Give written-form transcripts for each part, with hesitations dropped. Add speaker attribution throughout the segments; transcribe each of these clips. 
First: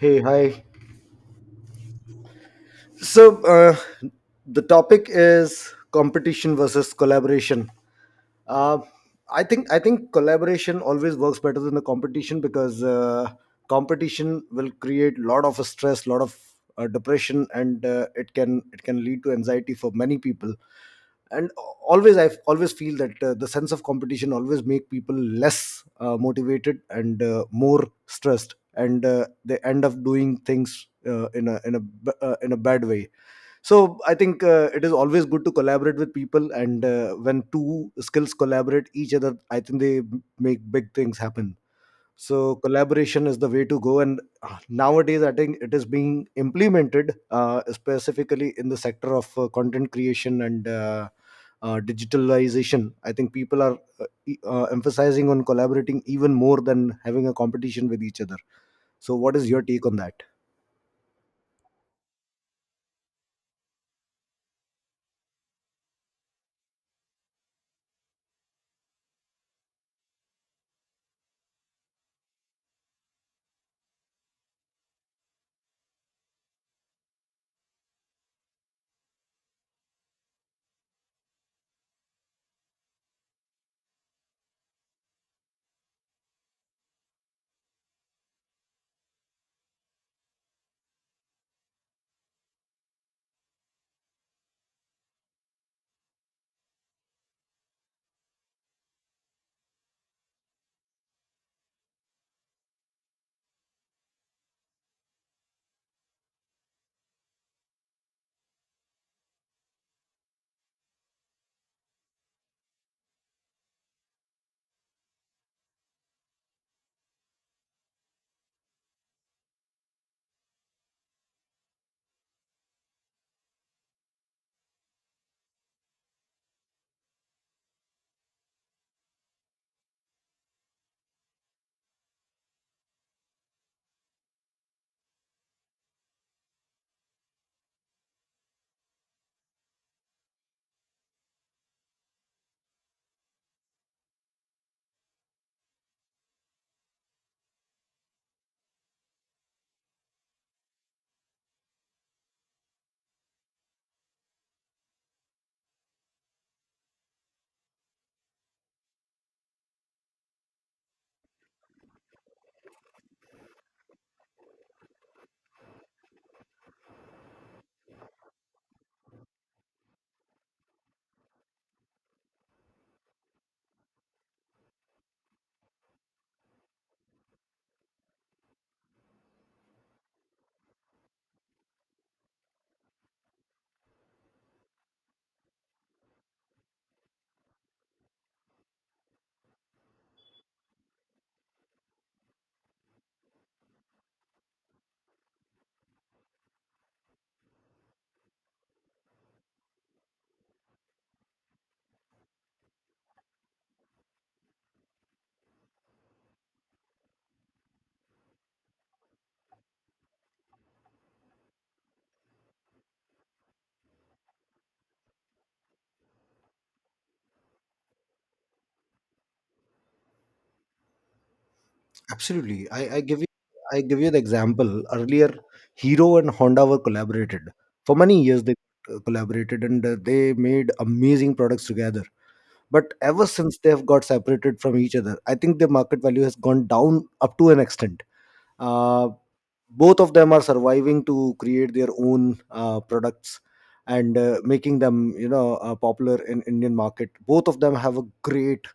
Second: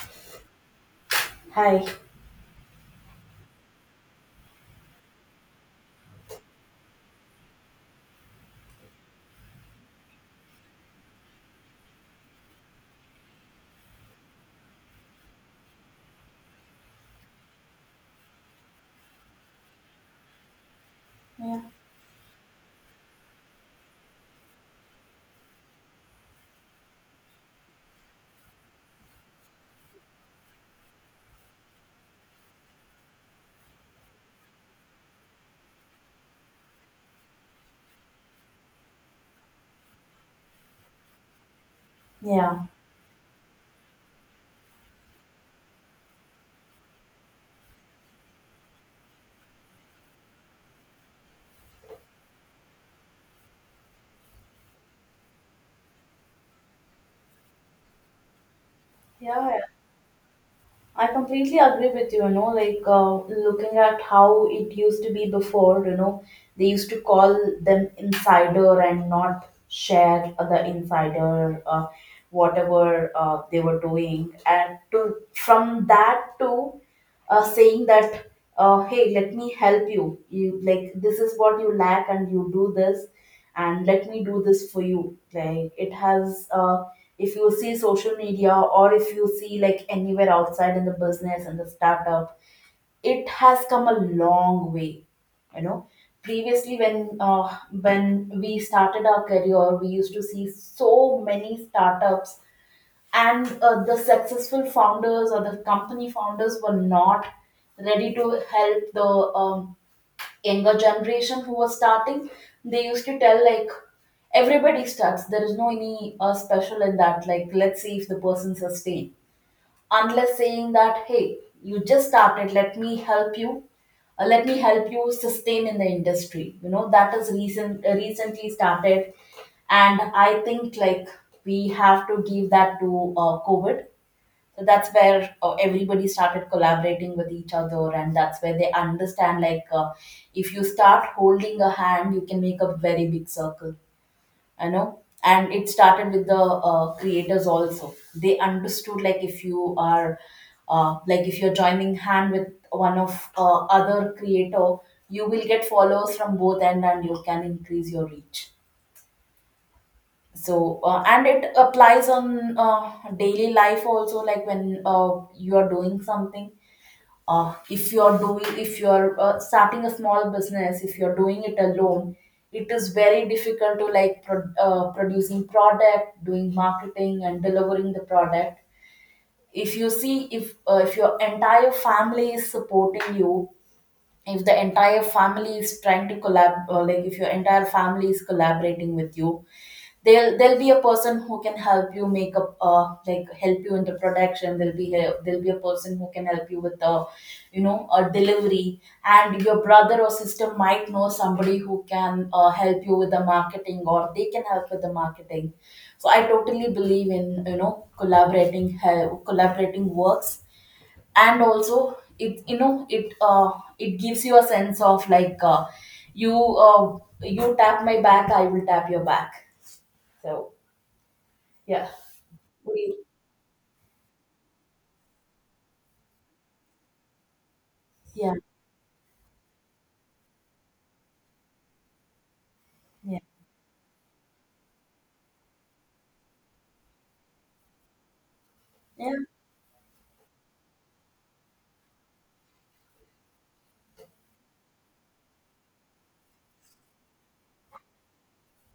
Speaker 1: Hey, hi.
Speaker 2: Hi.
Speaker 1: So, uh, the topic is competition versus collaboration. Uh, I think collaboration always works better than the competition because competition will create lot of stress, lot of depression, and it can lead to anxiety for many people. And
Speaker 2: Yeah.
Speaker 1: always I always feel that the sense of competition always make people less motivated and more stressed and they end up doing things in a in a bad way. So I think it is always good to collaborate with people, and when two skills collaborate each other, I think make big things happen. So
Speaker 2: Yeah.
Speaker 1: collaboration is the way to go, and nowadays I think it is being implemented specifically in the sector of content creation and digitalization. I think people are emphasizing on collaborating even more than having a competition with each other. So what is
Speaker 2: Yeah.
Speaker 1: your take on that?
Speaker 2: I completely agree with you, you know, like looking at how it used to be before, you know, they used to call them insider and not share the insider whatever they were doing. And to from that to saying that hey, let me help you, you like this is what you lack and you do this and let me do this for you, like it has if you see social media or if you see like anywhere outside in the business and the startup, it has come a long way, you know. Previously when when we started our career, we used to see so many startups, and the successful founders or the company founders were not ready to help the younger generation who was starting. They used to tell like everybody starts, there is no any special in that, like let's see if the person sustain, unless saying that hey, you just started, let me help you, let me help you sustain in the industry, you know, that is recent, recently started. And I think like we have to give that to COVID. So that's where everybody started collaborating with each other, and that's where they understand like if you start holding a hand, you can make a very big circle, you know. And it started with the creators also. They understood like if you are like if you're joining hand with one of other creator, you will get followers from both end and you can increase your reach. So and it applies on daily life also, like when you are doing something, if you're doing, if you're starting a small business, if you're doing it alone, it is very difficult to like producing product, doing marketing and delivering the product. If you see, if your entire family is supporting you, if the entire family is trying to collab like if your entire family is collaborating with you, there'll be a person who can help you make up like help you in the production. There'll be a person who can help you with the, you know, a delivery, and your brother or sister might know somebody who can help you with the marketing, or they can help with the marketing. So I totally believe in, you know, collaborating help, collaborating works, and also it, you know, it gives you a sense of like you you tap my back, I will tap your back. So yeah.
Speaker 1: Absolutely. I,
Speaker 2: We,
Speaker 1: I give you I give you the example. Earlier, Hero and Honda were collaborated. For many
Speaker 2: yeah,
Speaker 1: years, they collaborated and they made amazing products together. But
Speaker 2: yeah.
Speaker 1: ever since they have got separated from each other, I think their market value has gone down up to an extent. Uh,
Speaker 2: Yeah,
Speaker 1: Both of them are surviving to create their own products and making them, you know, popular in indian market. Both of them have a great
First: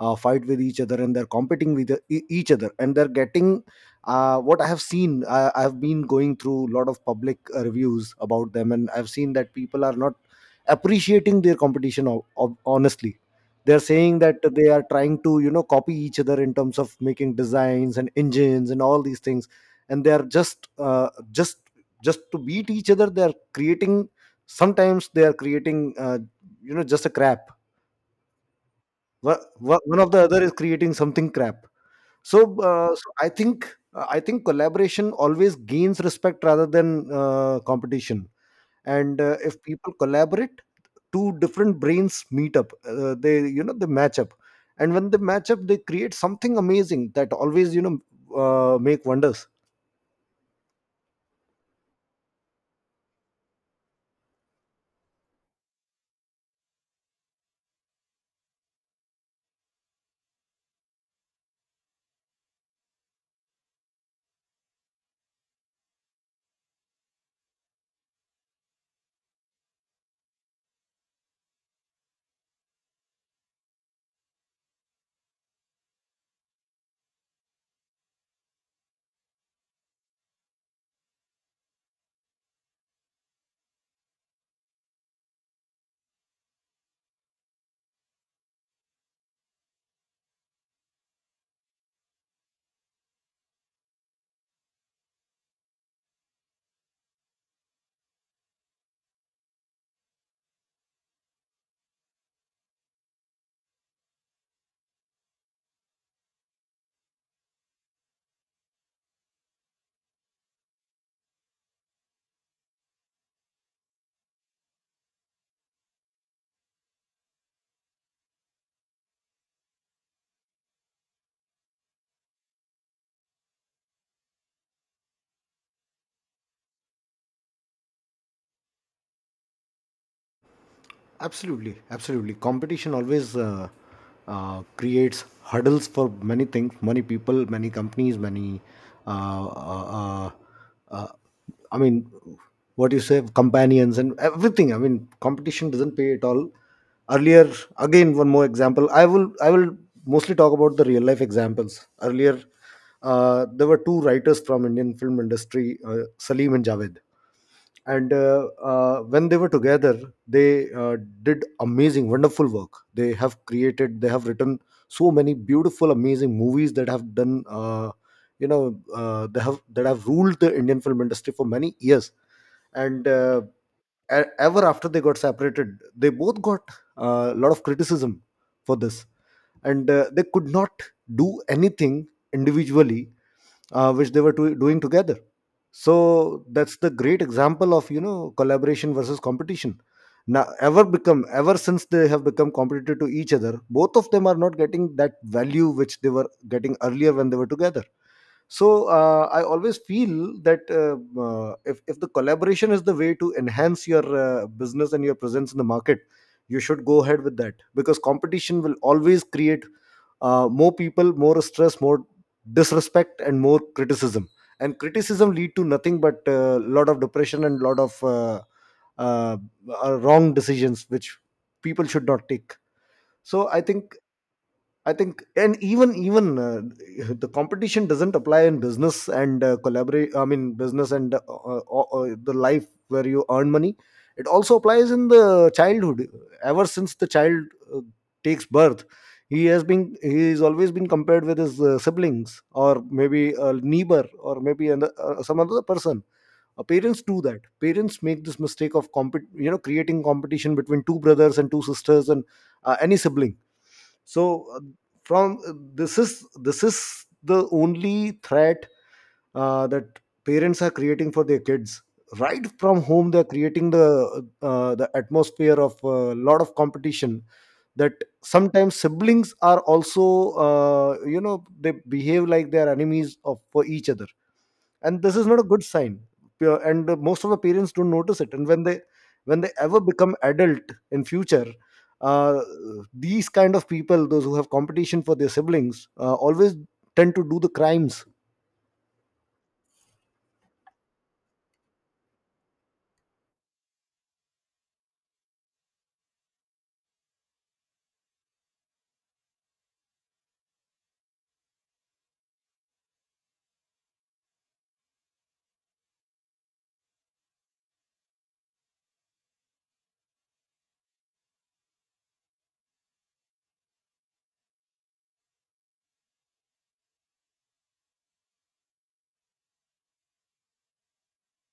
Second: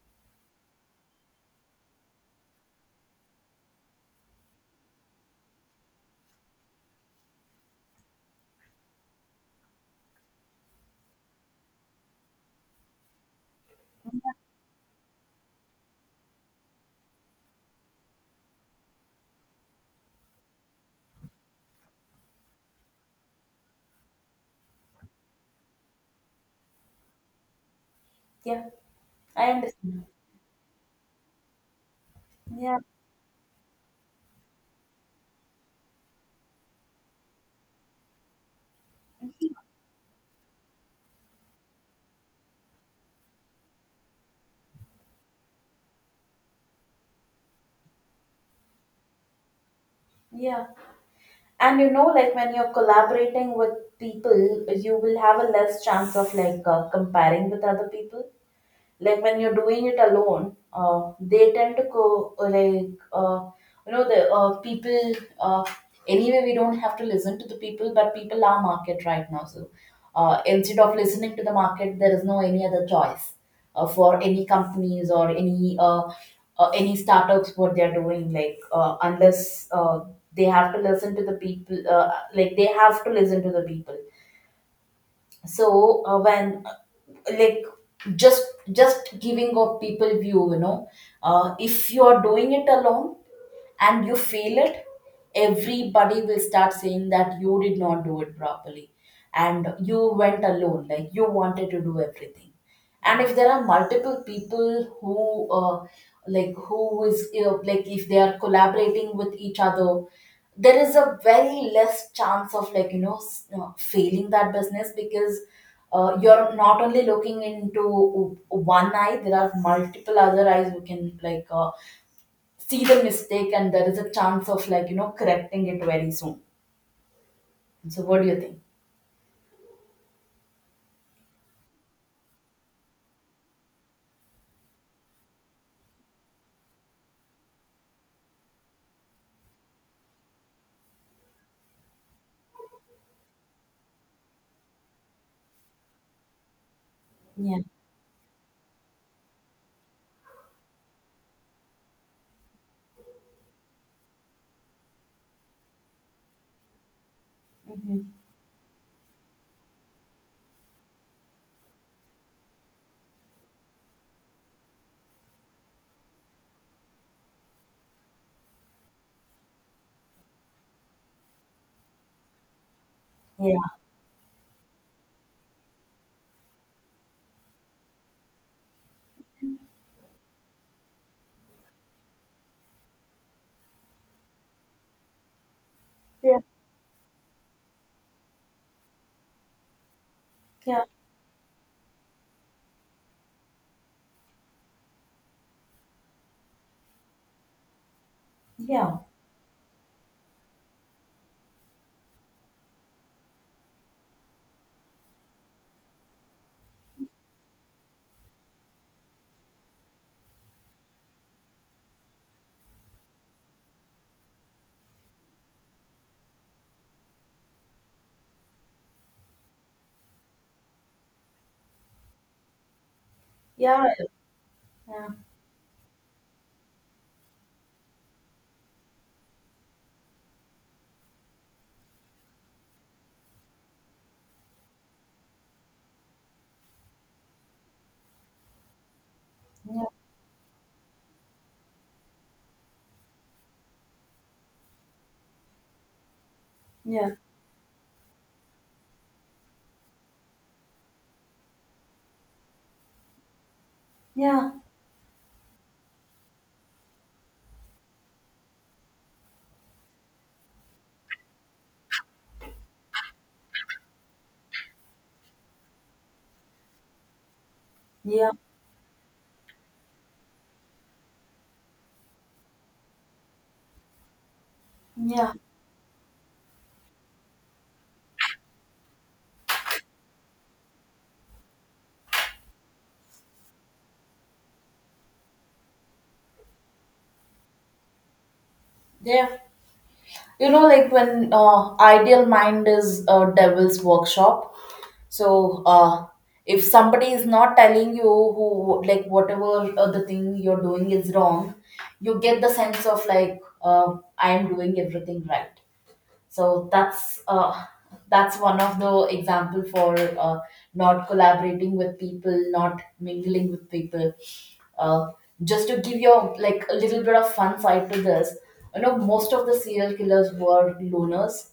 Speaker 1: fight with each other and they're competing with each other and they're getting what I have seen. I've been going through a lot of public reviews about them and I've seen that people are not appreciating their competition honestly. They're saying that they are trying to, you know, copy each other in terms of making designs and engines and all these things, and they are just just to beat each other they are creating. Sometimes they are creating uh, you know, just a crap.
Speaker 2: yeah. I
Speaker 1: One
Speaker 2: understand.
Speaker 1: of the other is creating something crap. so,
Speaker 2: Yeah,
Speaker 1: uh, so I think I think collaboration always gains respect rather than competition. And if people collaborate, two different brains meet up. They, you know, they match up, and when they match up they create something amazing that always, you know, make wonders.
Speaker 2: yeah. And you know, like when you're collaborating with people, you will have a less chance of like comparing with other people, like when you're doing it alone, they tend to go you know the people, uh, anyway, we don't have to listen to the people, but people are market right now. So instead of listening to the market, there is no any other choice for any companies or any startups, what they're doing, like unless they have to listen to the people, like they have to listen to the people. So when like just just giving of people view, you know, if you are doing it alone and you fail it, everybody will start saying that you did not do it properly, and you went alone, like you wanted to do everything. And if there are multiple people who, like, who is, you know, like, if they are collaborating with each other, there is a very less chance of, like, you know, failing that business, because you're not only looking into one eye, there are multiple other eyes who can like see the mistake, and there is a chance of like, you know, correcting it very soon. So what do you think?
Speaker 1: Absolutely, absolutely. Competition always creates hurdles for many things, many people, many companies, many. Uh, uh, uh, uh, I mean, what you say, companions and everything. I mean, competition doesn't pay at all. Earlier,
Speaker 2: Yeah.
Speaker 1: again, one more example. I will mostly talk about the real life examples. Earlier, there were two writers from Indian film industry, Salim and Javed.
Speaker 2: Hmm.
Speaker 1: And when they were together they did amazing wonderful work. They have written so many beautiful amazing movies that have done you know, they have that have ruled the indian film industry for many years. And
Speaker 2: Yeah,
Speaker 1: ever after they got separated, they both got a lot of criticism for this, and they could not do anything individually, which they were doing together.
Speaker 2: yeah.
Speaker 1: So that's the great example of, you know, collaboration versus competition. Now
Speaker 2: Yeah,
Speaker 1: ever since they have become competitive to each other, both of them are not getting that value which they were getting earlier when they were together. So I always feel that if the collaboration is the way to enhance your business and your presence in the market, you should go ahead with that, because competition will always create more people, more stress, more disrespect and more criticism. And criticism lead to nothing but a lot of depression and lot of uh, wrong decisions which people should not take. So I
Speaker 2: yeah,
Speaker 1: think
Speaker 2: yeah,
Speaker 1: and even the competition doesn't apply in business and collaborate. I mean, business and the life where you earn money. It also applies in the childhood. Ever since the child uh, takes birth,
Speaker 2: yeah,
Speaker 1: he has always been compared with his siblings or maybe a neighbor or maybe an, some other person.
Speaker 2: yeah,
Speaker 1: Parents
Speaker 2: yeah,
Speaker 1: do that. Parents make this mistake of you know, creating competition between two brothers and two sisters and any sibling. So
Speaker 2: yeah,
Speaker 1: from this is the only threat that parents are creating for their kids. Right from home they're creating the atmosphere of a lot of competition, that
Speaker 2: yeah,
Speaker 1: sometimes siblings are also you know, they behave like they are enemies of for each other. And this is
Speaker 2: yeah,
Speaker 1: not a good sign. Pure- and Most of the parents don't notice it. And when they ever become adult in future, uh, these kind of people, those who have competition for their siblings, always tend to do the crimes.
Speaker 2: yeah, You know, like when ideal mind is a devil's workshop. So if somebody is not telling you who, like whatever the thing you're doing is wrong, you get the sense of like I am doing everything right. So that's one of the example for not collaborating with people, not mingling with people. uh, just to give you like a little bit of fun side to this, you know, most of the serial killers were loners.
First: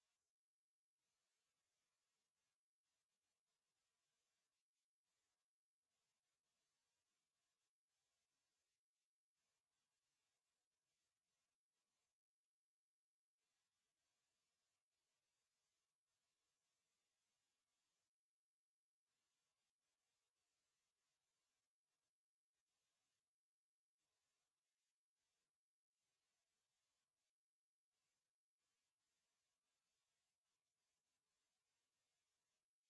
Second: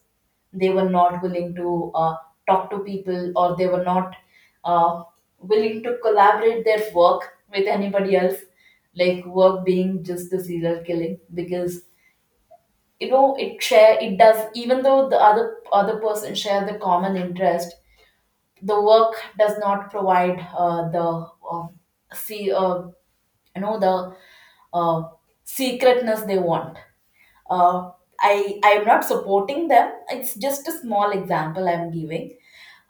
Speaker 2: They were not willing to talk to people, or they were not uh, willing to collaborate their work with anybody else, like work being just the serial killing, because, you know, it share, it does, even though the other person share the common interest, the work does not provide the see you know, the uh, secretness they want. uh, I am not supporting them. It's just a small example I'm giving.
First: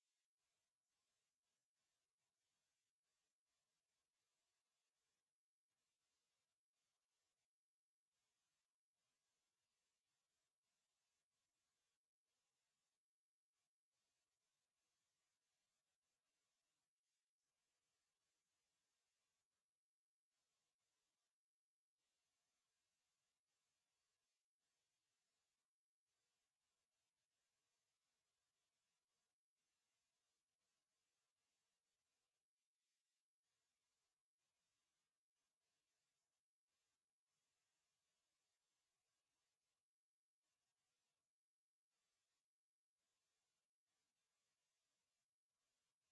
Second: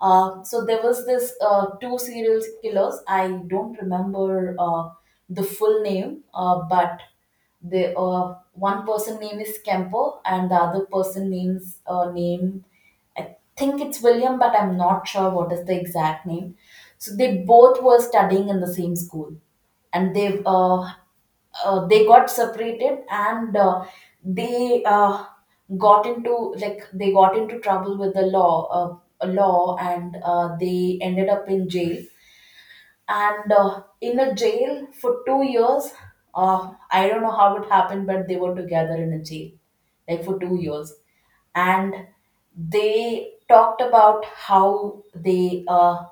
Speaker 2: So there was this two serial killers. I don't remember the full name, but the one person name is Kemper, and the other person name's name I think it's William, but I'm not sure what is the exact name. So they both were studying in the same school, and they got separated, and they got into, like they got into trouble with the law, law, and they ended up in jail and in a jail for 2 years. I don't know how it happened, but they were together in a jail, like for 2 years, and they talked about how they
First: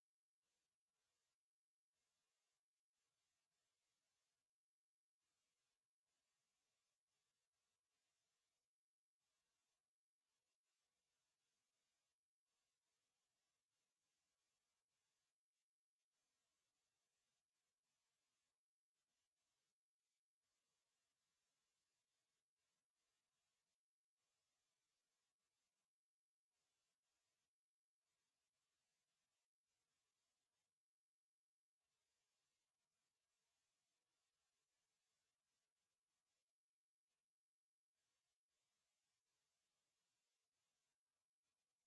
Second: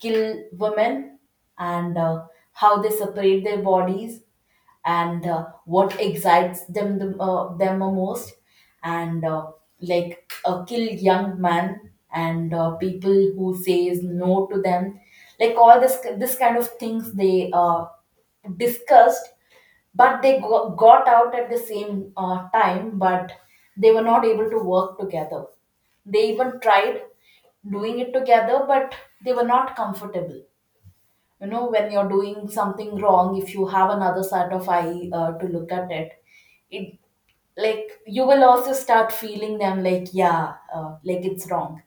Speaker 2: kill women, and how they separate their bodies, and what excites them the most, and kill young man, and people who says no to them, like all this kind of things they discussed. But they got out at the same time, but they were not able to work together. They even tried doing it together, but they were not comfortable. You know, when you're doing something wrong, if you have another set of eye to look at it, it like you will also start feeling them like yeah, like it's wrong,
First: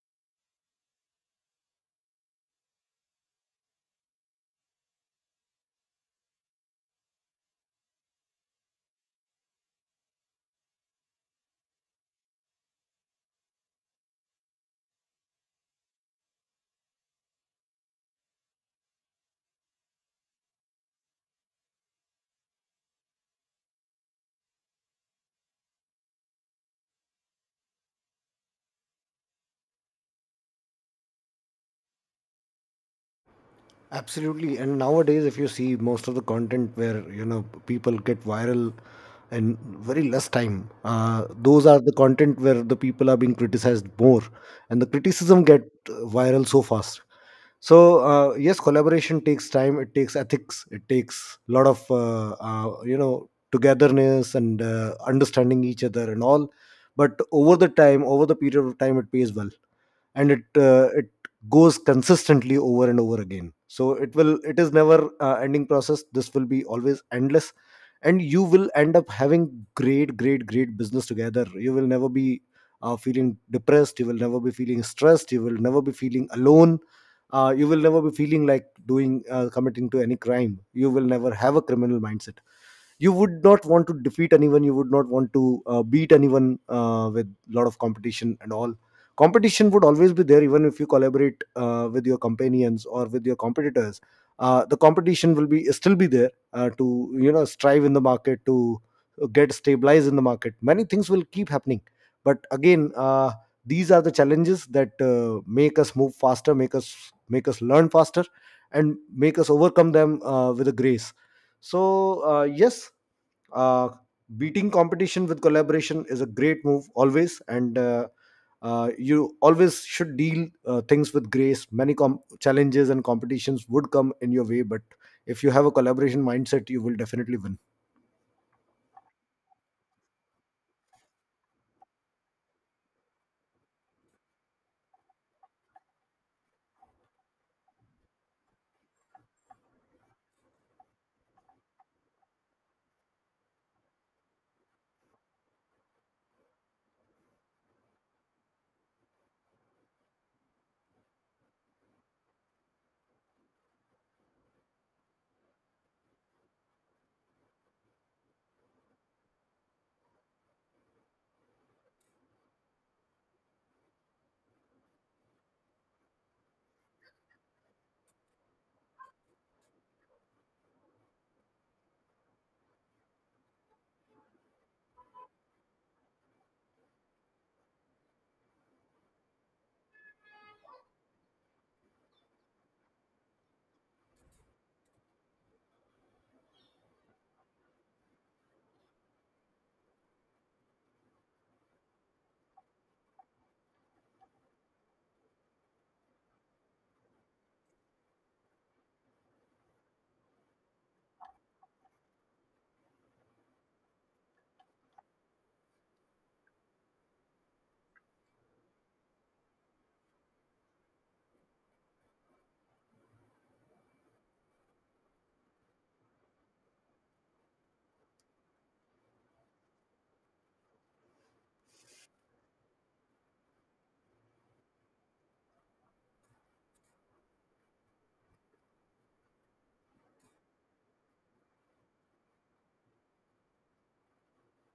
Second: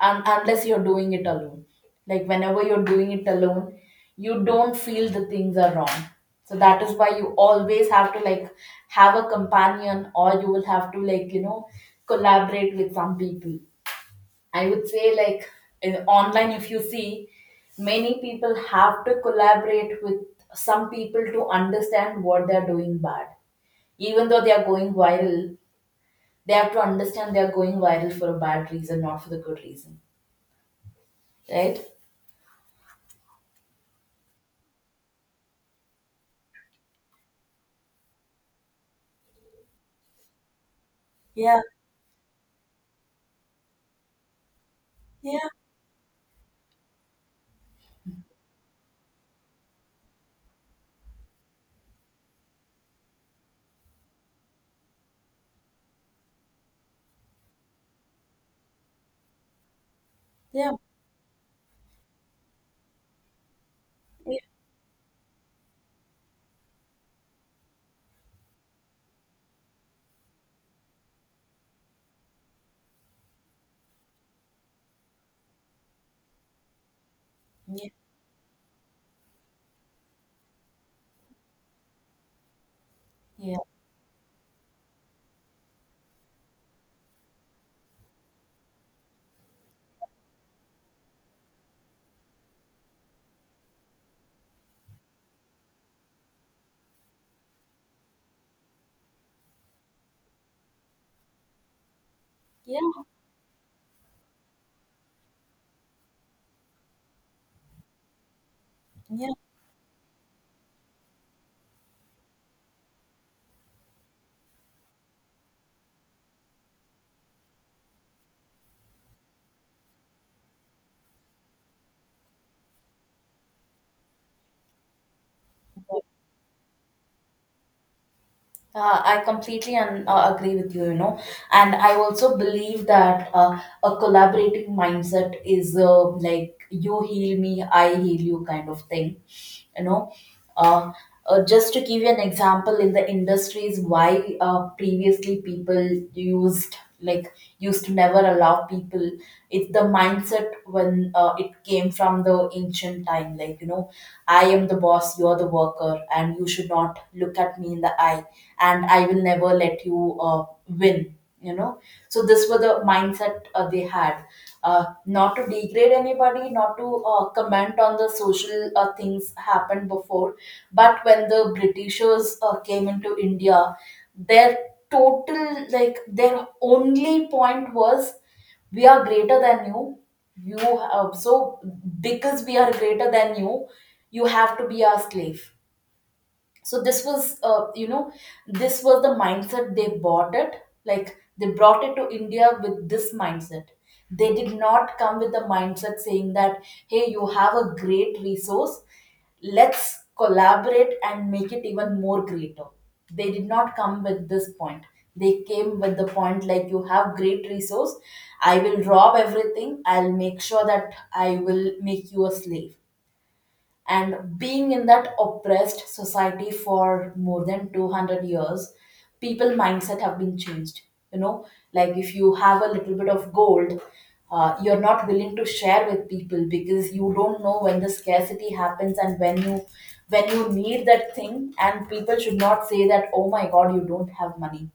Speaker 2: and unless you're doing it alone. Like whenever you're doing it alone, you don't feel the things are wrong. So that is why you always have to like have a companion, or you will have to like, you know, collaborate with some people. I would say like in online, if you see, many people have to collaborate with some people to understand what they're doing bad. Even though they are going viral, they have to understand they are going viral for a bad reason, not for the good reason. Right?
Speaker 1: Absolutely. And nowadays if you see most of the content where, you know, people get viral in very less time,
Speaker 2: Yeah.
Speaker 1: those are the content where the people are being criticized more, and the
Speaker 2: Yeah.
Speaker 1: criticism get viral so fast. So yes, collaboration takes time. It takes ethics. It takes a lot of you know, togetherness and understanding each other and all. But over the time, over the period of time, it pays well, and it
Speaker 2: Yeah.
Speaker 1: it goes consistently over and over again. So
Speaker 2: Yeah.
Speaker 1: it is never ending process. This will be always endless, and you will end up having great great great business together. You will never be feeling depressed. You will never be feeling stressed. You will never be feeling alone. You will
Speaker 2: Yeah.
Speaker 1: never be feeling like doing committing to any crime. You will never have a criminal mindset. You would
Speaker 2: Yeah.
Speaker 1: not want to defeat anyone. You would not want to beat anyone with a lot of competition and all. Competition would always be there, even if you collaborate with your companions or with your competitors. The competition will be still be there to, you know, strive in the market, to get stabilized in the market. Many things will keep happening. But
Speaker 2: Yeah.
Speaker 1: again, these are the challenges that make us move faster, make us learn faster, and make us overcome them with a grace. So yes uh, beating competition with collaboration is a great move always. And you always should deal things with grace. Many challenges and competitions would come in your way, but if you have a
Speaker 2: Yeah.
Speaker 1: collaboration mindset, you will definitely win.
Speaker 2: I completely agree with you, you know, and I also believe that a collaborating mindset is like you heal me, I heal you kind of thing, you know. Uh, just to give you an example in the industries, why previously people used like used to never allow people. It's the mindset when it came from the ancient time, like you know, I am the boss, you're the worker, and you should not look at me in the eye, and I will never let you win, you know. So this was the mindset they had, not to degrade anybody, not to comment on the social things happened before. But when the britishers came into india, their total like their only point was we are greater than you, you have, so because we are greater than you, you have to be our slave. So this was, you know, this was the mindset they bought it, like they brought it to india with this mindset. They did not come with the mindset saying that hey, you have a great resource, let's collaborate and make it even more greater. They did not come with this point. They came with the point like you have great resource, I will rob everything, I'll make sure that I will make you a slave. And being in that oppressed society for more than 200 years, people mindset have been changed, you know. Like if you have a little bit of gold, you're not willing to share with people, because you don't know when the scarcity happens and when you, when you need that thing, and people should not say that oh my god, you don't have money.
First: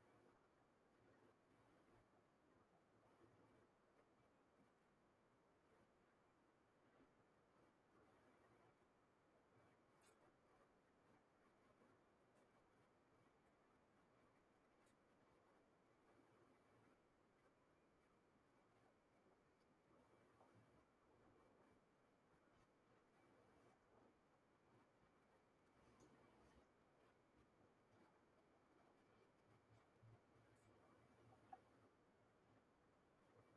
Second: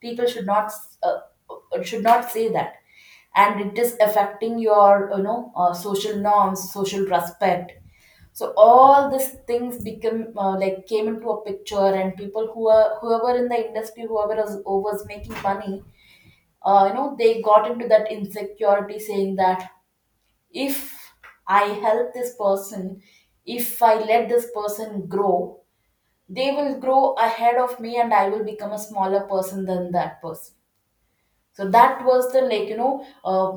Speaker 2: People uh, should not say that. And it is affecting your, you know, social norms, social respect. So all these things become like came into a picture. And people who are whoever in the industry, whoever is was making money, they got into that insecurity saying that if I help this person, if I let this person grow, they will grow ahead of me and I will become a smaller person than that person. So that was the like you know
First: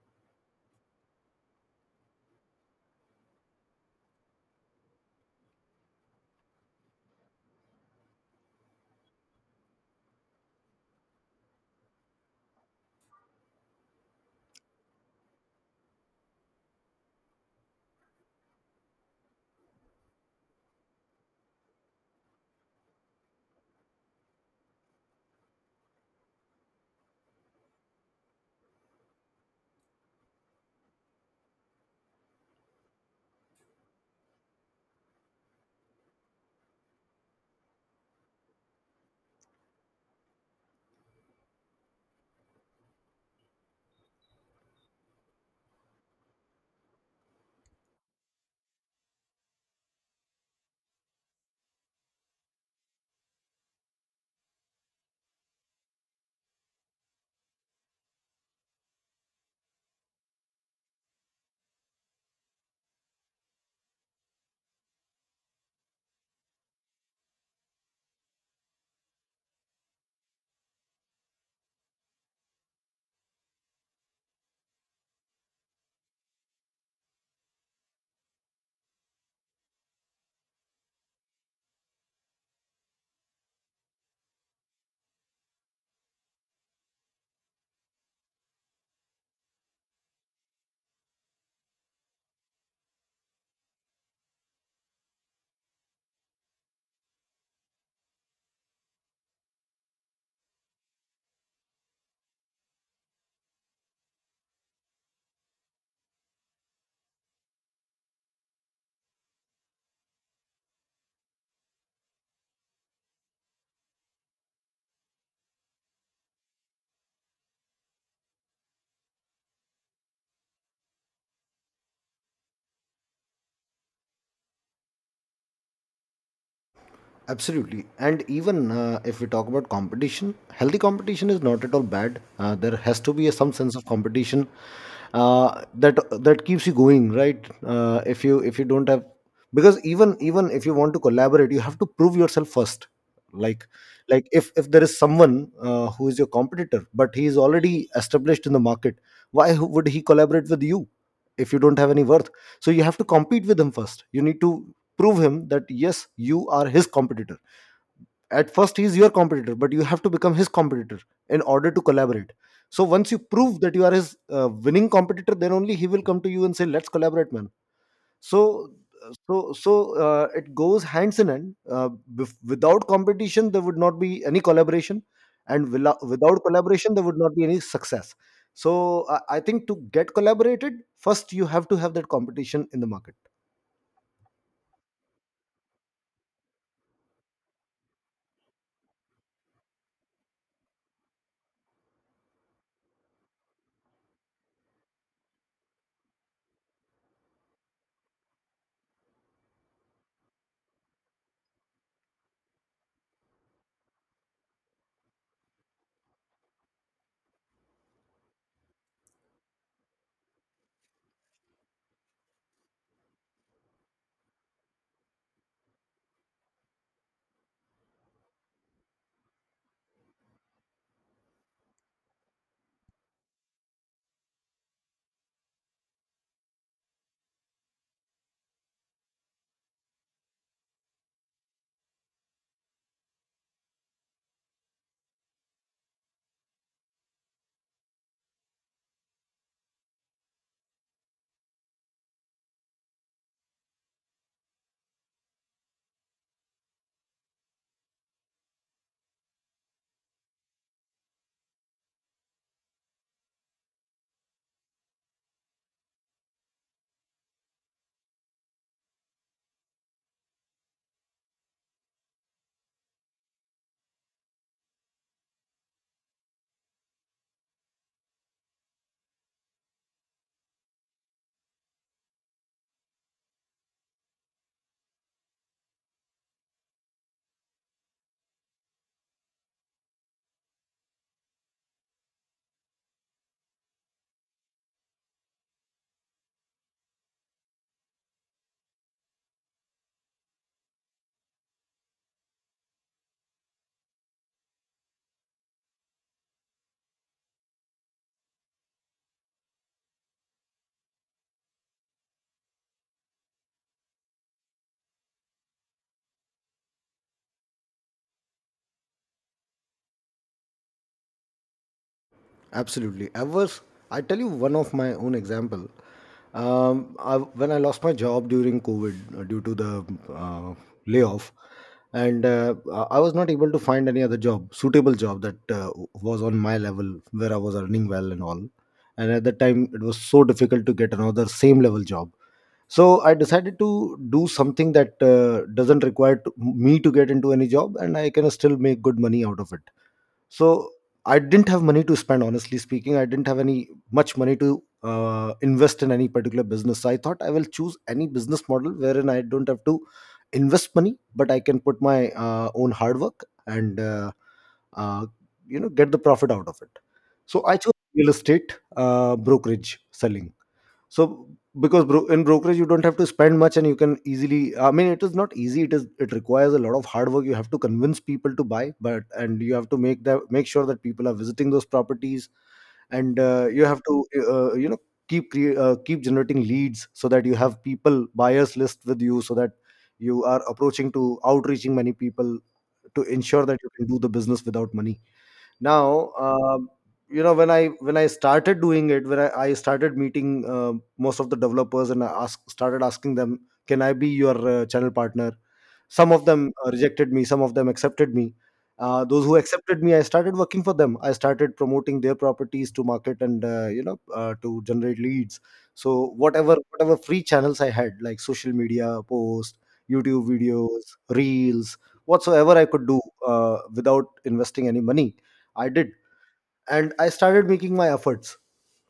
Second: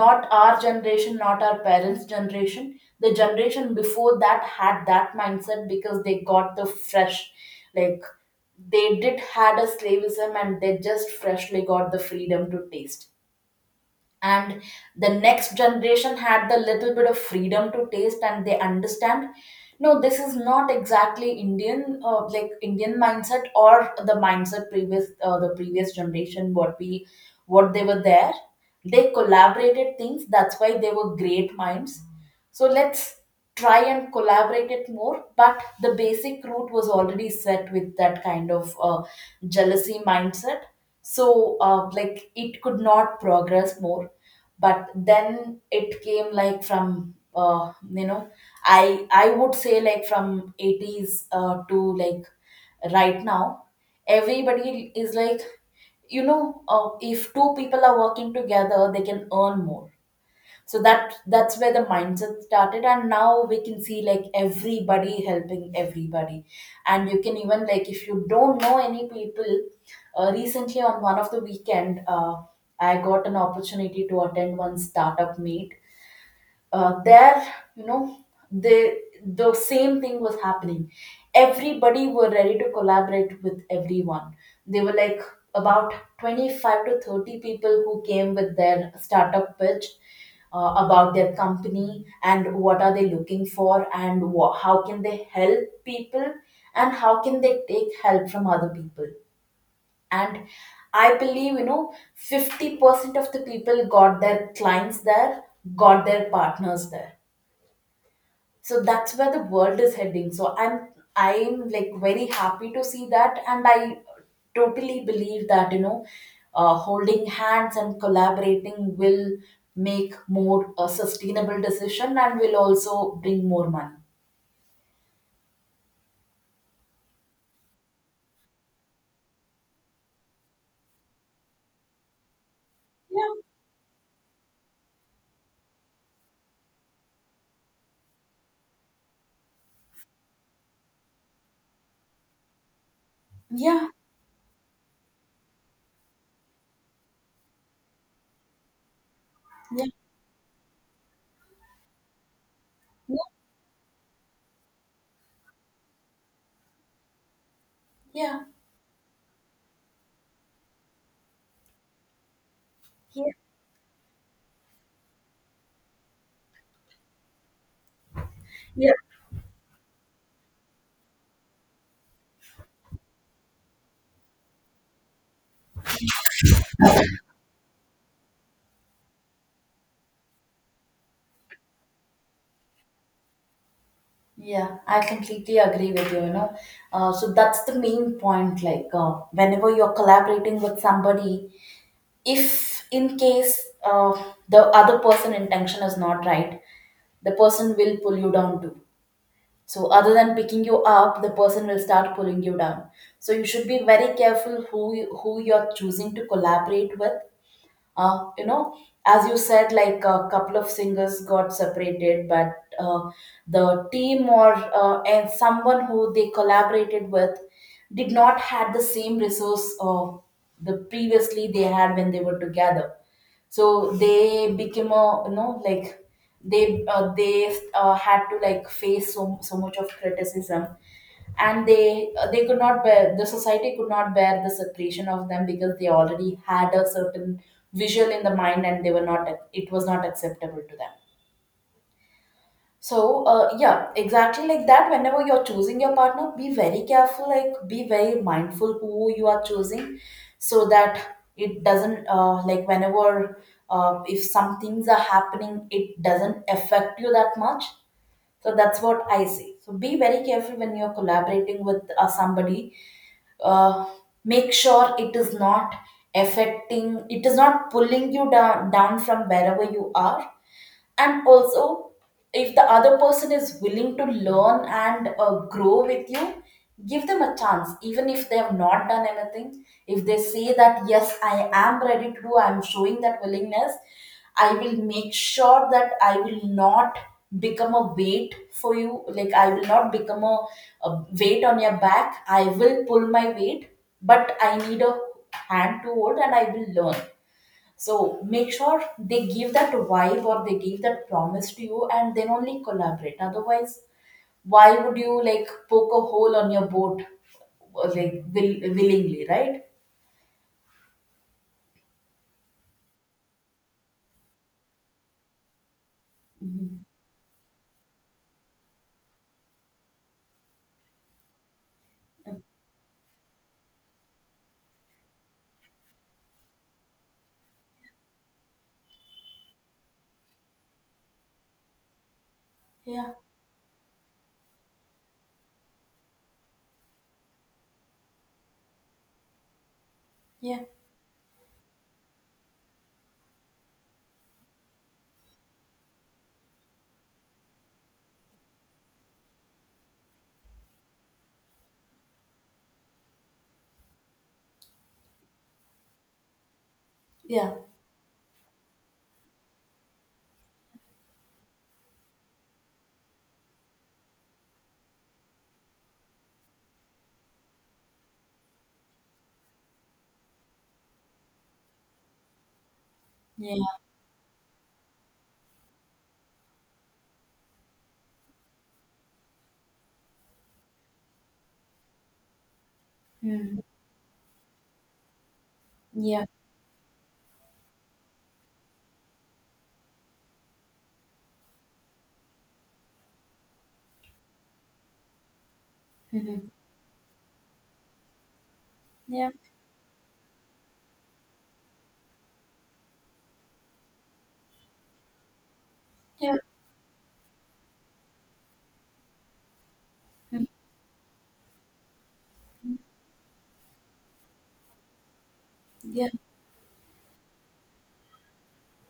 Speaker 2: not our generation, not our parents generation, the generation before that had that mindset because they got the fresh, like, they did had a slavism and they just freshly got the freedom to taste. And the next generation had the little bit of freedom to taste and they understand, no, this is not exactly Indian, like, Indian mindset or the previous generation, what they were there. They collaborated things, that's why they were great minds. So let's try and collaborate it more, but the basic root was already set with that kind of jealousy mindset. So like it could not progress more. But then it came, like, from, I would say, like, from 80s to, like, right now. Everybody is like, you know, if two people are working together, they can earn more. So that's where the mindset started, and now we can see, like, everybody helping everybody. And you can even, like, if you don't know any people, recently on one of the weekend, I got an opportunity to attend one startup meet. There, you know, they, the same thing was happening. Everybody were ready to collaborate with everyone. They were like about 25 to 30 people who came with their startup pitch about their company and what are they looking for and how can they help people and how can they take help from other people. And I believe, you know, 50% of the people got their clients there, got their partners there. So that's where the world is heading. So I'm like very happy to see that. And I totally believe that, you know, holding hands and collaborating will make more a sustainable decision and will also bring more money.
Speaker 1: Absolutely. And even if we talk about competition, healthy competition is not at all bad. There has to be a, some sense of competition that keeps you going, right? If you don't have, because even if you want to collaborate, you have to prove yourself first. Like
Speaker 2: Yeah.
Speaker 1: if there is someone who is your competitor, but he is already established in the market, why would he collaborate with you if you don't have any worth? So you have to
Speaker 2: Yeah.
Speaker 1: compete with him first. You need to prove him that yes, you are his competitor.
Speaker 2: Yeah.
Speaker 1: At first he is your competitor, but you have to become his competitor in order to collaborate. So once you prove that you are his winning competitor, then only he will come to you and say, let's collaborate, man. So
Speaker 2: Yeah.
Speaker 1: so so it goes hands in hand. Without competition there would not be any collaboration, and without collaboration there would not be any success. So I think to get collaborated, first you have to have that competition in the market.
Speaker 2: Yeah, I completely agree with you, you know. So that's the main point. Like, whenever you're collaborating with somebody, if in case, the other person intention is not right, the person will pull you down too. So other than picking you up, the person will start pulling you down. So you should be very careful who you're choosing to collaborate with. uh, you know as you said, like, a couple of singers got separated, but uh, the team, or and someone who they collaborated with did not had the same resource, the previously they had when they were together. So they became a, you know, like, they had to, like, face so, so much of criticism. And they could not bear, the society could not bear the separation of them because they already had a certain visual in the mind and they were not it was not acceptable to them. So, yeah, exactly like that. Whenever you're choosing your partner, be very careful, like, be very mindful who you are choosing, so that it doesn't, like, whenever, if some things are happening, it doesn't affect you that much. So that's what I say. So be very careful when you're collaborating with, somebody. Uh, Make sure it is not affecting, it is not pulling you down, down from wherever you are. And also, if the other person is willing to learn and grow with you, give them a chance. Even if they have not done anything, if they say that yes, I am ready to do, I am showing that willingness, I will make sure that I will not become a weight for you, like I will not become a weight on your back, I will pull my weight, but I need a hand to hold and I will learn. So make sure they give that vibe or they give that promise to you, and then only collaborate. Otherwise, why would you, like, poke a hole on your boat, like, willingly, right?
Speaker 1: Absolutely. I tell you one of my own example. When I lost my job during COVID due to the uh, layoff, and I was not able to find any other job, suitable job that was on my level where I was earning well and all. And at that time, it was so difficult to get another same level job. So
Speaker 2: Yeah,
Speaker 1: I decided to do something that doesn't require to, me to get into any job, and I can still make good money out of it, so
Speaker 2: yeah,
Speaker 1: I didn't have money to spend, honestly speaking. I didn't have any much money to invest in any particular business. So I thought I will choose any business model wherein I don't have to invest money, but I can put my own hard work and uh, you know, get the profit out of it. So
Speaker 2: yeah,
Speaker 1: I chose real estate brokerage selling. So in brokerage you don't have to spend much, and you can easily, I mean it is not easy, it requires a lot of hard work. You have to convince people to buy, but and you have to make sure that people are visiting those properties. And
Speaker 2: yeah,
Speaker 1: you have to, you know, keep generating leads, so that you have people buyers list with you, so that you are approaching to outreaching many people, to ensure that
Speaker 2: mm,
Speaker 1: you can do the business without money. Now,
Speaker 2: yeah,
Speaker 1: you know, when I when I started doing it, I started meeting, most of the developers, and started asking them, can I be your channel partner? Some of
Speaker 2: mm-hmm.
Speaker 1: them rejected me, some of them accepted me. Those
Speaker 2: Yeah,
Speaker 1: who accepted me, I started working for them, I started promoting their properties to market, and to generate leads. So
Speaker 2: yeah,
Speaker 1: whatever free channels I had, like social media posts, YouTube
Speaker 2: mm,
Speaker 1: videos, reels, whatsoever I could do without investing any money, I did.
Speaker 2: yeah,
Speaker 1: And I started making my efforts,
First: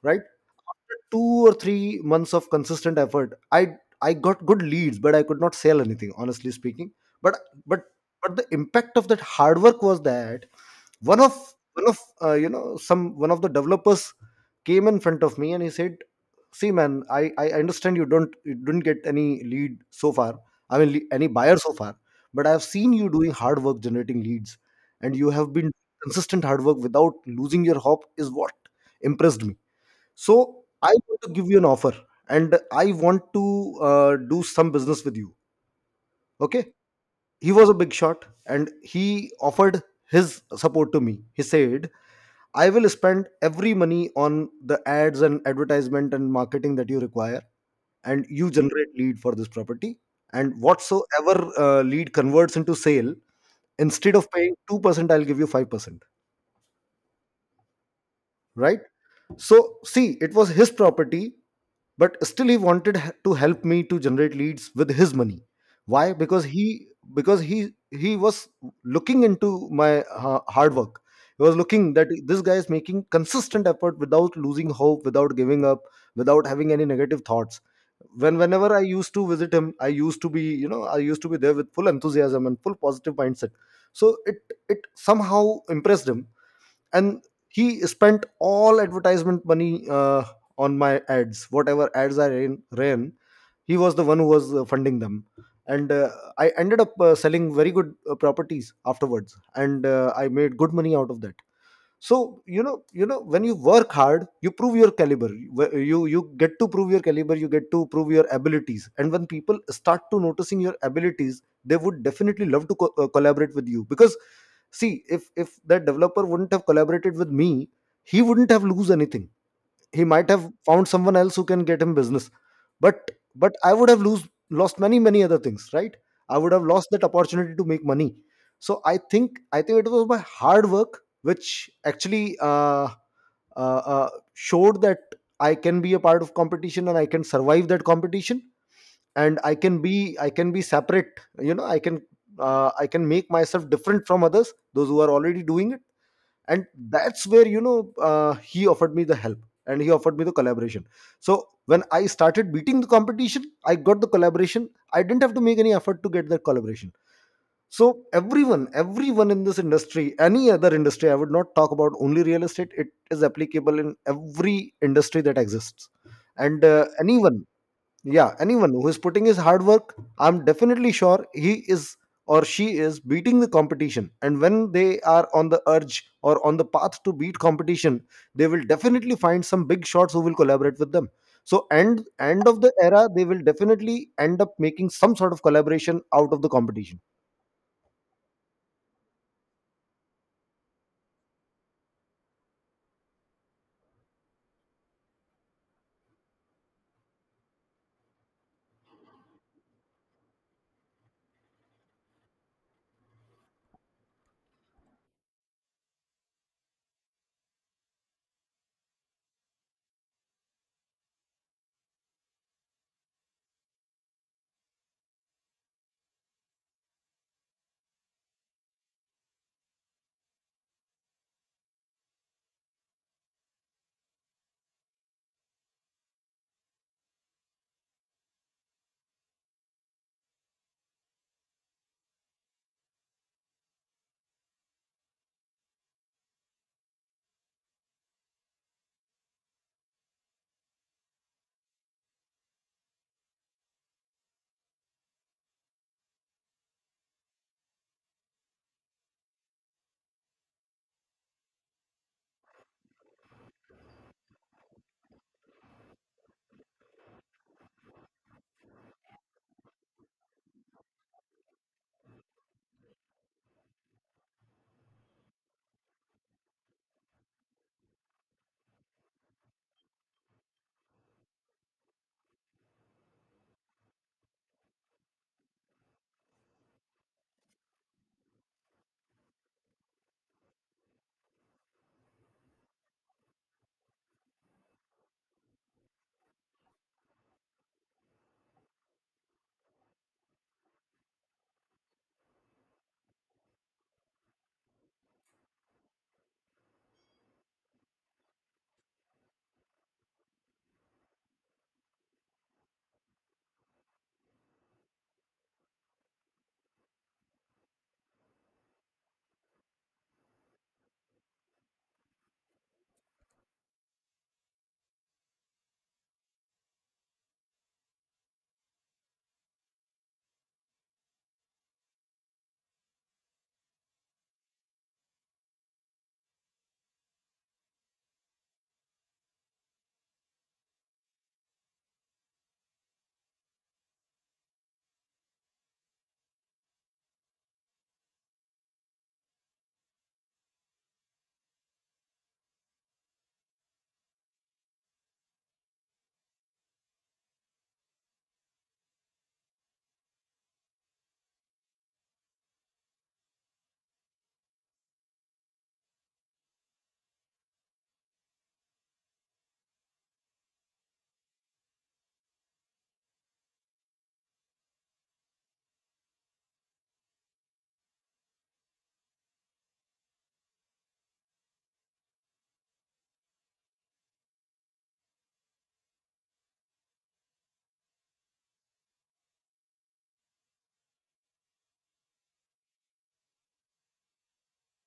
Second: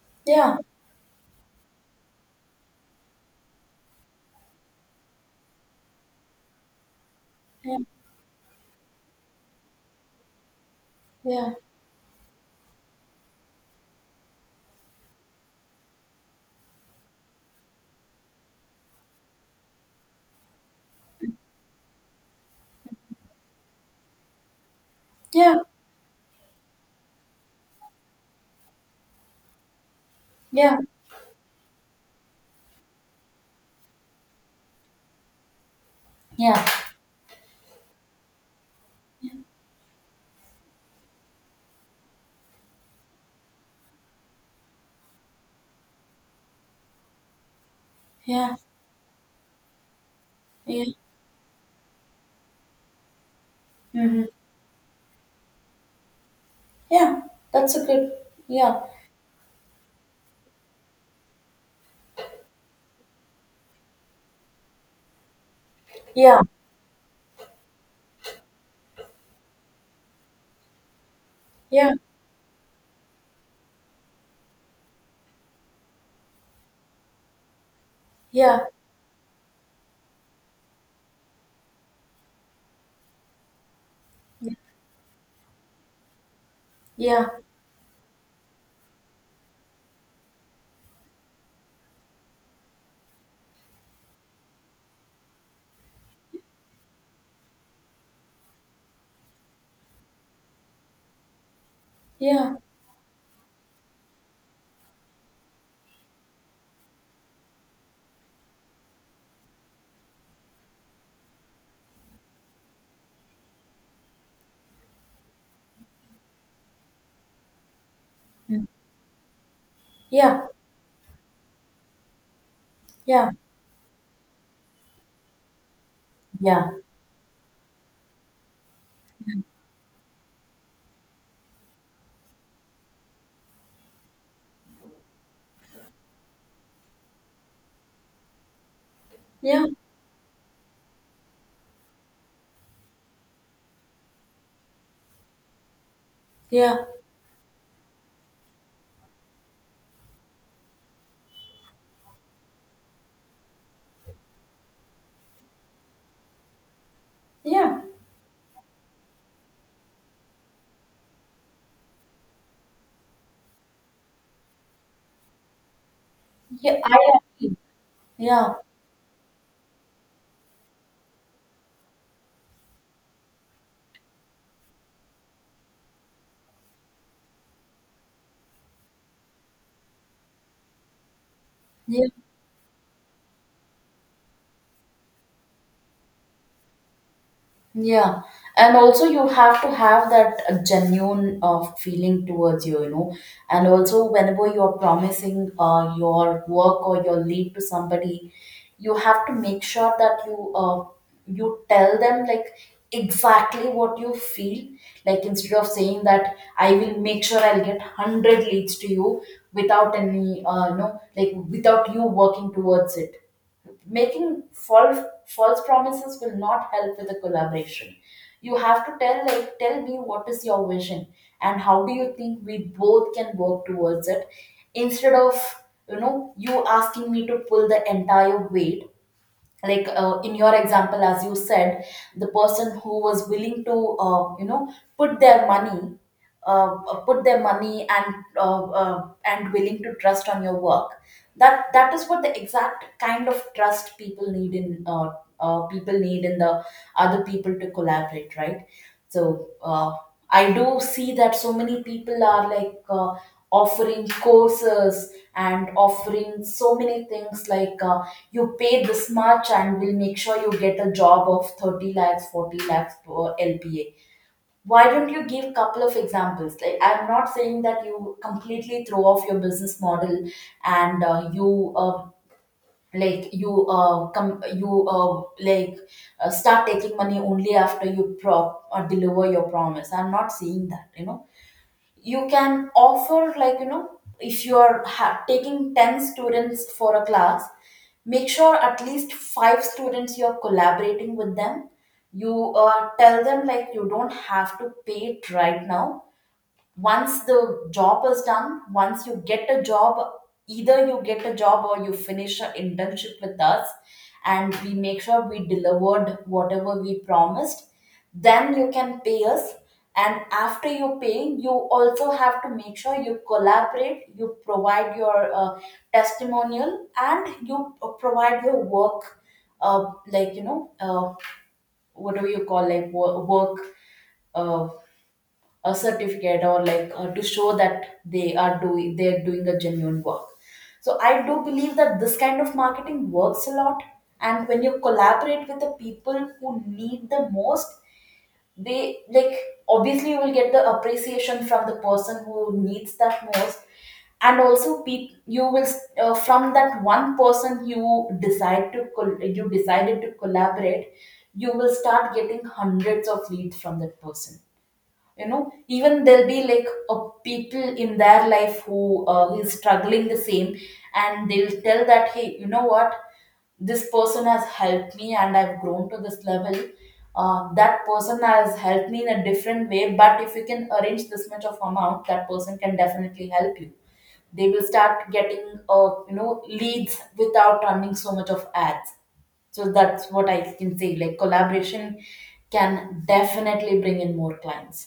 Speaker 1: right?
Speaker 2: yeah,
Speaker 1: After two or three months of consistent effort, I got good leads, but I could not sell anything, honestly speaking. But
Speaker 2: yeah,
Speaker 1: but but the impact of that hard work was that one of
Speaker 2: yeah,
Speaker 1: one of you know some one of the developers came in front of me and he said, see man, I understand, you didn't get any lead so far, I mean any buyer so far, but I have seen you doing hard work, generating leads. And you have
Speaker 2: yeah,
Speaker 1: been consistent, hard work without losing your hope is what impressed me. So
Speaker 2: yeah,
Speaker 1: I want to give you an offer, and I want to do some business with you,
Speaker 2: yeah,
Speaker 1: okay? He was a big shot, and he offered his support to me. He said, I will spend every money on the ads and advertisement and marketing that you require, and you
Speaker 2: yeah,
Speaker 1: generate lead for this property. And
Speaker 2: yeah,
Speaker 1: whatsoever lead converts into sale, instead
Speaker 2: mm-hmm.
Speaker 1: of paying 2%, I'll give you 5%,
Speaker 2: Yeah. That's a good,
Speaker 1: right?
Speaker 2: yeah,
Speaker 1: So, see, it was his property, but still he wanted to help me to generate leads with his money. Why?
Speaker 2: yeah,
Speaker 1: Because he was looking into my hard work. He was looking
Speaker 2: yeah,
Speaker 1: that this guy is making consistent effort without losing hope, without giving up, without having any negative thoughts.
Speaker 2: yeah,
Speaker 1: Whenever I used to visit him, I used to be, you know, I used to be there with full enthusiasm and full positive mindset. So it
Speaker 2: yeah,
Speaker 1: it somehow impressed him. And
Speaker 2: yeah,
Speaker 1: he spent all advertisement money on my ads, whatever ads ran, he was the one who was funding them. And I ended up selling very good properties afterwards, and I made good money out of that. So
Speaker 2: yeah,
Speaker 1: you know, when you work hard, you prove your caliber, you get to prove your caliber, you get to prove your abilities. And when people start to noticing your abilities, they would definitely love to collaborate with you. Because see, if that developer wouldn't have collaborated with me, he wouldn't have
Speaker 2: mm,
Speaker 1: lose anything. He might
Speaker 2: yeah.
Speaker 1: have found someone else who can get him business. But
Speaker 2: Yeah,
Speaker 1: I would have lose lost many many other things, right? I would have
Speaker 2: yeah,
Speaker 1: lost that opportunity to make money. So I think it was my hard work which actually showed that I can be a part of competition, and I can survive that competition. And
Speaker 2: yeah,
Speaker 1: I can be separate, you know, I can make myself different from others, those who are already doing it. And
Speaker 2: yeah,
Speaker 1: that's where, you know, he offered me the help, and he offered me the collaboration. So when I started beating the competition, I got the collaboration, I didn't have to make any effort to get that collaboration.
Speaker 2: yeah,
Speaker 1: So everyone in this industry, any other industry, I would not talk about only real estate, it is applicable in every industry that exists. And
Speaker 2: yeah, I
Speaker 1: anyone,
Speaker 2: agree. Yeah,
Speaker 1: yeah,
Speaker 2: yeah.
Speaker 1: anyone who is putting his hard work, I'm definitely sure he is or she is beating the competition. And when they are on the urge or on the path to beat competition, they will definitely find some big shots who will collaborate with them. So end of the era, they will definitely end up making some sort of collaboration out of the competition.
Speaker 2: Yeah, and also you have to have that genuine feeling towards you, you know. And also, whenever you're promising your work or your lead to somebody, you have to make sure that you tell them, like, exactly what you feel. Like, instead of saying that I will make sure I'll get 100 leads to you without any, like, without you working towards it, making false promises will not help with the collaboration. You have to tell, like, tell me what is your vision and how do you think we both can work towards it, instead of, you know, you asking me to pull the entire weight. Like, in your example, as you said, the person who was willing to, put their money, put their money and willing to trust on your work, that is what the exact kind of trust people need in, people need in the other people to collaborate, right? So I do see that so many people are like, offering courses and offering so many things, like, you pay this much and we'll make sure you get a job of 30 lakhs 40 lakhs per lpa. Why don't you give a couple of examples? Like, I'm not saying that you completely throw off your business model and you like you com- you like start taking money only after you deliver your promise. I'm not saying that, you know, you can offer, like, you know, if you're taking 10 students for a class, make sure at least 5 students you're collaborating with them. You tell them, like, you don't have to pay it right now. Once the job is done, once you get a job, either you get a job or you finish an internship with us and we make sure we delivered whatever we promised, then you can pay us. And after you pay, you also have to make sure you collaborate, you provide your testimonial and you provide your work, uh, like you know uh, what do you call, like, work, uh, a certificate, or, like, to show that they're doing a genuine work. So I do believe that this kind of marketing works a lot. And when you collaborate with the people who need the most, they, like, obviously you will get the appreciation from the person who needs that most. And also, you will, from that one person you decided to collaborate, you will start getting hundreds of leads from that person. You know, even there'll be like a people in their life who, is struggling the same, and they'll tell that, hey, you know what, this person has helped me and I've grown to this level. That person has helped me in a different way, but if you can arrange this much of amount, that person can definitely help you. They will start getting, leads without running so much of ads. So that's what I can say, like, collaboration can definitely bring in more clients.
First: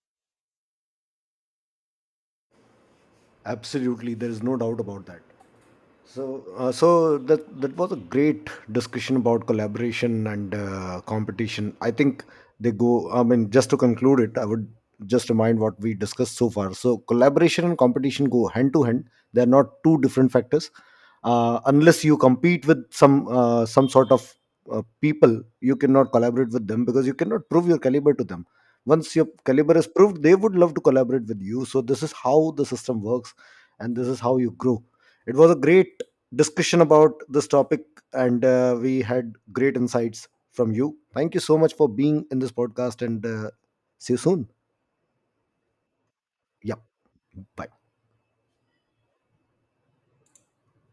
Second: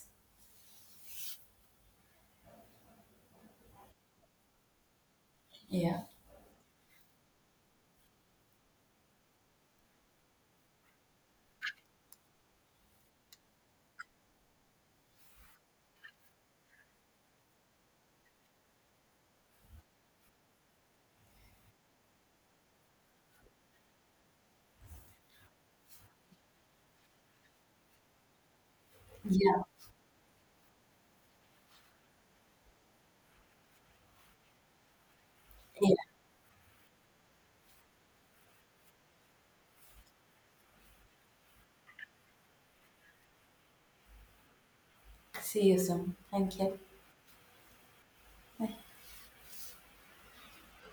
Speaker 1: Absolutely, there is no doubt about that.
Speaker 2: Yeah.
Speaker 1: So, so that was a great discussion about collaboration and competition. I think they go, I mean, just to conclude it, I would just remind what we discussed so far. So, collaboration and competition go hand to hand. They are not two different factors. Unless you compete with some sort of people, you cannot collaborate with them, because you cannot prove your caliber to them. Once your
Speaker 2: Yeah.
Speaker 1: caliber is proved, they would love to collaborate with you. So, this is how the system works, and this is how you grow. It was a
Speaker 2: Yeah.
Speaker 1: great discussion about this topic, and we had great insights from you. Thank you so much for being in this podcast, and see you soon.
Speaker 2: See you soon. Thank
Speaker 1: Yeah,
Speaker 2: you.
Speaker 1: bye.